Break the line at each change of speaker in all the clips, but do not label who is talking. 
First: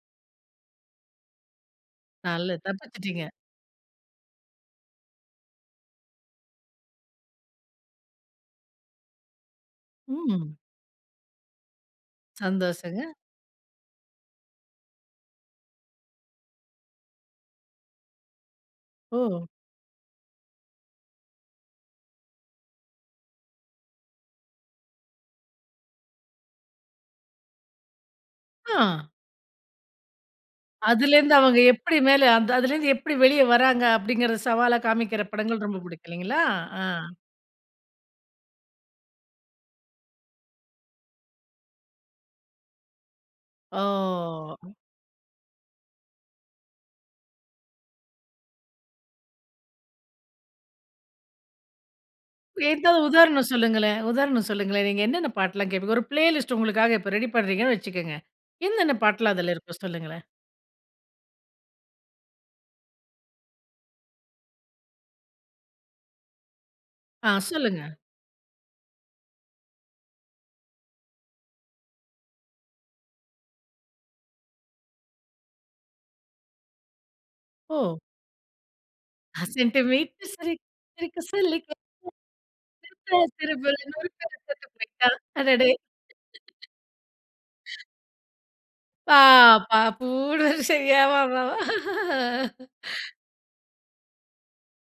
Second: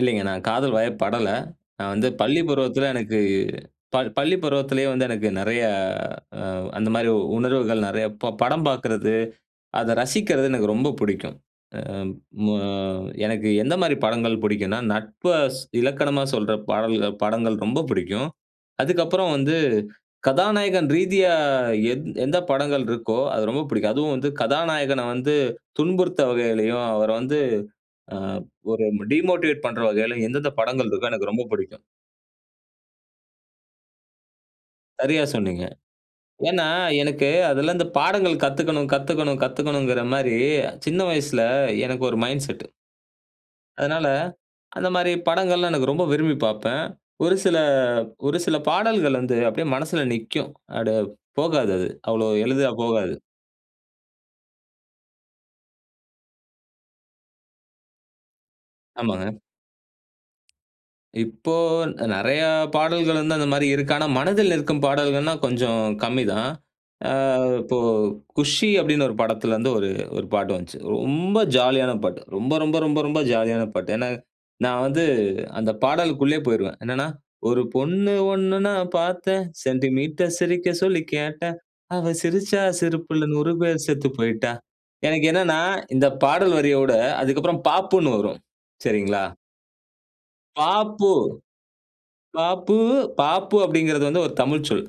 இல்லங்க. நான் காதல் வய படல. "நான் வந்து பள்ளி
நல்லது,
பருவத்தில, எனக்கு
தப்பிச்சிட்டீங்க.
பள் பள்ளி பருவத்திலேயே வந்து எனக்கு நிறைய அ அந்த மாரி உணர்வுகள் நிறைய ப படம் பாக்கறது, அத ரசிக்குறது
ம்.
எனக்கு ரொம்ப பிடிக்கும்." அ மு
சந்தோசங்க.
எனக்கு எந்த மாரி படங்கள் பிடிக்குன்னா நட்பு ஸ் இலக்கணமா சொல்ற பாடல்கள் படங்கள் ரொம்ப பிடிக்கும். அதுக்கப்புறம்
ஓ!
வந்து, கதாநாயகன் ரீதியா எ எந்த படங்கள் இருக்கோ, அது ரொம்ப பிடிக்கும். அதும் வந்து, கதாநாயகன வந்து துன்புறுத்த வகையிலேயும், அவர வந்து, அ ஒரு
ஆ!
டிமோட்டிவேட் பண்ற வகையிலேயும் எந்தெந்த படங்கள் இருக்கோ,
அதுல
எனக்கு
இருந்து
ரொம்ப
அவங்க
பிடிக்கும்.
எப்படி மேல, அதுலயிருந்து எப்படி வெளிய வராங்க அப்படிங்கிற சவாலா காமிக்கிற
சரியா
படங்கள்
சொன்னீங்க.
ரொம்ப பிடிக்கும் இல்லைங்களா?
ஏன்னா,
அ.
எனக்கு அதுல இந்த பாடங்கள் கத்துக்கணும், கத்துக்கணும், கத்துக்கணும்ங்கிற மாரி சின்ன வயசுல எனக்கு ஒரு மைண்ட்செட். அதனால
ஓ!
அந்த மாரி படங்கள்லாம் எனக்கு ரொம்ப விரும்பி பாப்பேன். ஒரு சில ஒரு சில பாடல்கள் வந்து அப்டியே மனசுல நிக்கும். அட போகாது அது, அவ்ளோ எளிதா
ஏதாவது
போகாது.
உதாரணம் சொல்லுங்களேன், உதாரணம் சொல்லுங்களேன். நீங்க என்னென்ன பாட்டெல்லாம் கேப்பீங்க. ஒரு பிளேலிஸ்ட் உங்களுக்காக இப்ப ரெடி பண்றீங்கன்னு வச்சுக்குங்க, என்னென்ன பாட்டுலாம்
ஆமாங்க.
அதுல இருக்கும் சொல்லுங்களேன்.
இப்போ நிறைய பாடல்கள் வந்து அந்த மாரி இருக்கு. ஆனா மனதில் நிற்க்கும் பாடல்கள்னா கொஞ்சம் கம்மிதான். ஆ
ஆ
இப்போ
சொல்லுங்க.
குஷி அப்படின்னு ஒரு படத்துல இருந்து ஒரு ஒரு பாட்டு வந்துச்சு. ரொம்ப ஜாலியான பாட்டு. ரொம்ப, ரொம்ப, ரொம்ப, ரொம்ப ஜாலியான பாட்டு. ஏன்னா நான் வந்து அந்த பாடல்குள்ளேயே போயிருவேன். என்னன்னா ஒரு
ஓ!
பொண்ணு ஒண்ணு நான் பாத்தேன்
சென்டிமீட்டர்.
சென்டிமீட்டர் சிரிக்க சொல்லி
சிரிக்க
கேட்டேன்.
சொல்லி கேட்டேன்,
அவ சிரிச்சா
சிரிச்சா
சிரிப்புல 100
சிரிப்புல
பேரு
100
செத்து
பேரு
போயிட்டா.
செத்து போயிட்டா.
எனக்கு என்னன்னா
அடடே!
இந்த பாடல் வரியோட அதுக்கப்புறம் பாப்புன்னு வரும்
பா
சரிங்களா.
பாப்புனு [unintelligible]
பாப்பு
ஆமாமா, அ.
பாப்பு, பாப்பு அப்படிங்கிறது வந்து ஒரு தமிழ் சொல்.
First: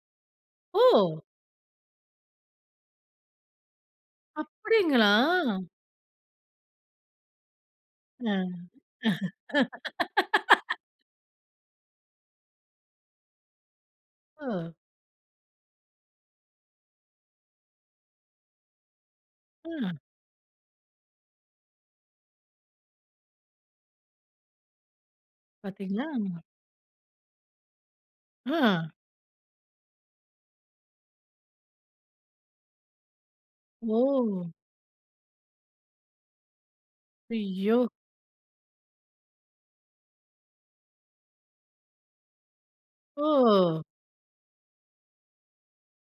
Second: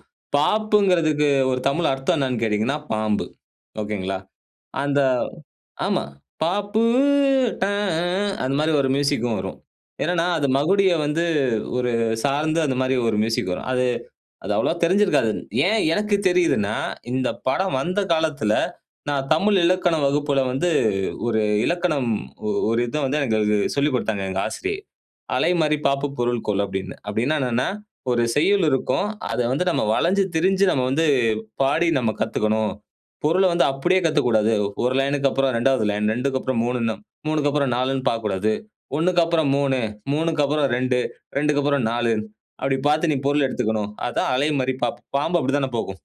ஓ!
பாப்புங்கிறதுக்கு ஒரு தமிழ் அர்த்தம் என்னன்னு கேட்டீங்கன்னா, பாம்பு. ஒகேங்களா. அந்த
அப்படிங்களா?
ஆமா. பாப்பு ட அ ஆஹ். அந்த
ம்.
மாரி ஒரு மியூசிக்கும் வரும். என்னன்னா அது மகுடிய வந்து ஒரு சார்ந்து அந்த மாரி ஒரு மியூசிக் வரும். அது அது அவ்வளவா
ம்.
தெரிந்சிருக்காது. ஏன் எனக்கு தெரியுதுன்னா இந்த படம் வந்த காலத்துல நான் தமிழ் இலக்கண
ம்.
வகுப்புல வந்து ஒரு இலக்கணம் ஒரு இத வந்து எங்களுக்கு சொல்லிக் கொடுத்தாங்க எங்க ஆசிரியை. அலைமாறி பாப்பு
பாத்தீங்களா?
பொருள் கொள் அப்படின்னு, அப்படின்னா என்னன்னா ஒரு செய்யுள்
ம்.
இருக்கும். அத வந்து நாம வளஞ்சு திரிஞ்சு நாம வந்து பாடி நம்ம கத்துக்கணும். பொருள வந்து அப்படியே
ஓ!
கத்துக்கக்கூடாது. ஒரு லைன்க்கு அப்றம் 2வது லைன், 2க்கப்புறம் 3ன்னு, 3க்கு அப்புறம்
ஐயோ!
4ன்னு பாக்கக்கூடாது. 1க்கு அப்புறம் 3 3க்கு அப்புறம் 2 2க்கு அப்புறம் 4 அப்படி பாத்து நீ பொருள்
ஓ!
எடுத்துக்கணும். அதான் அலை மாரி பாப் பாம்பு அப்படித்தானே போகும்.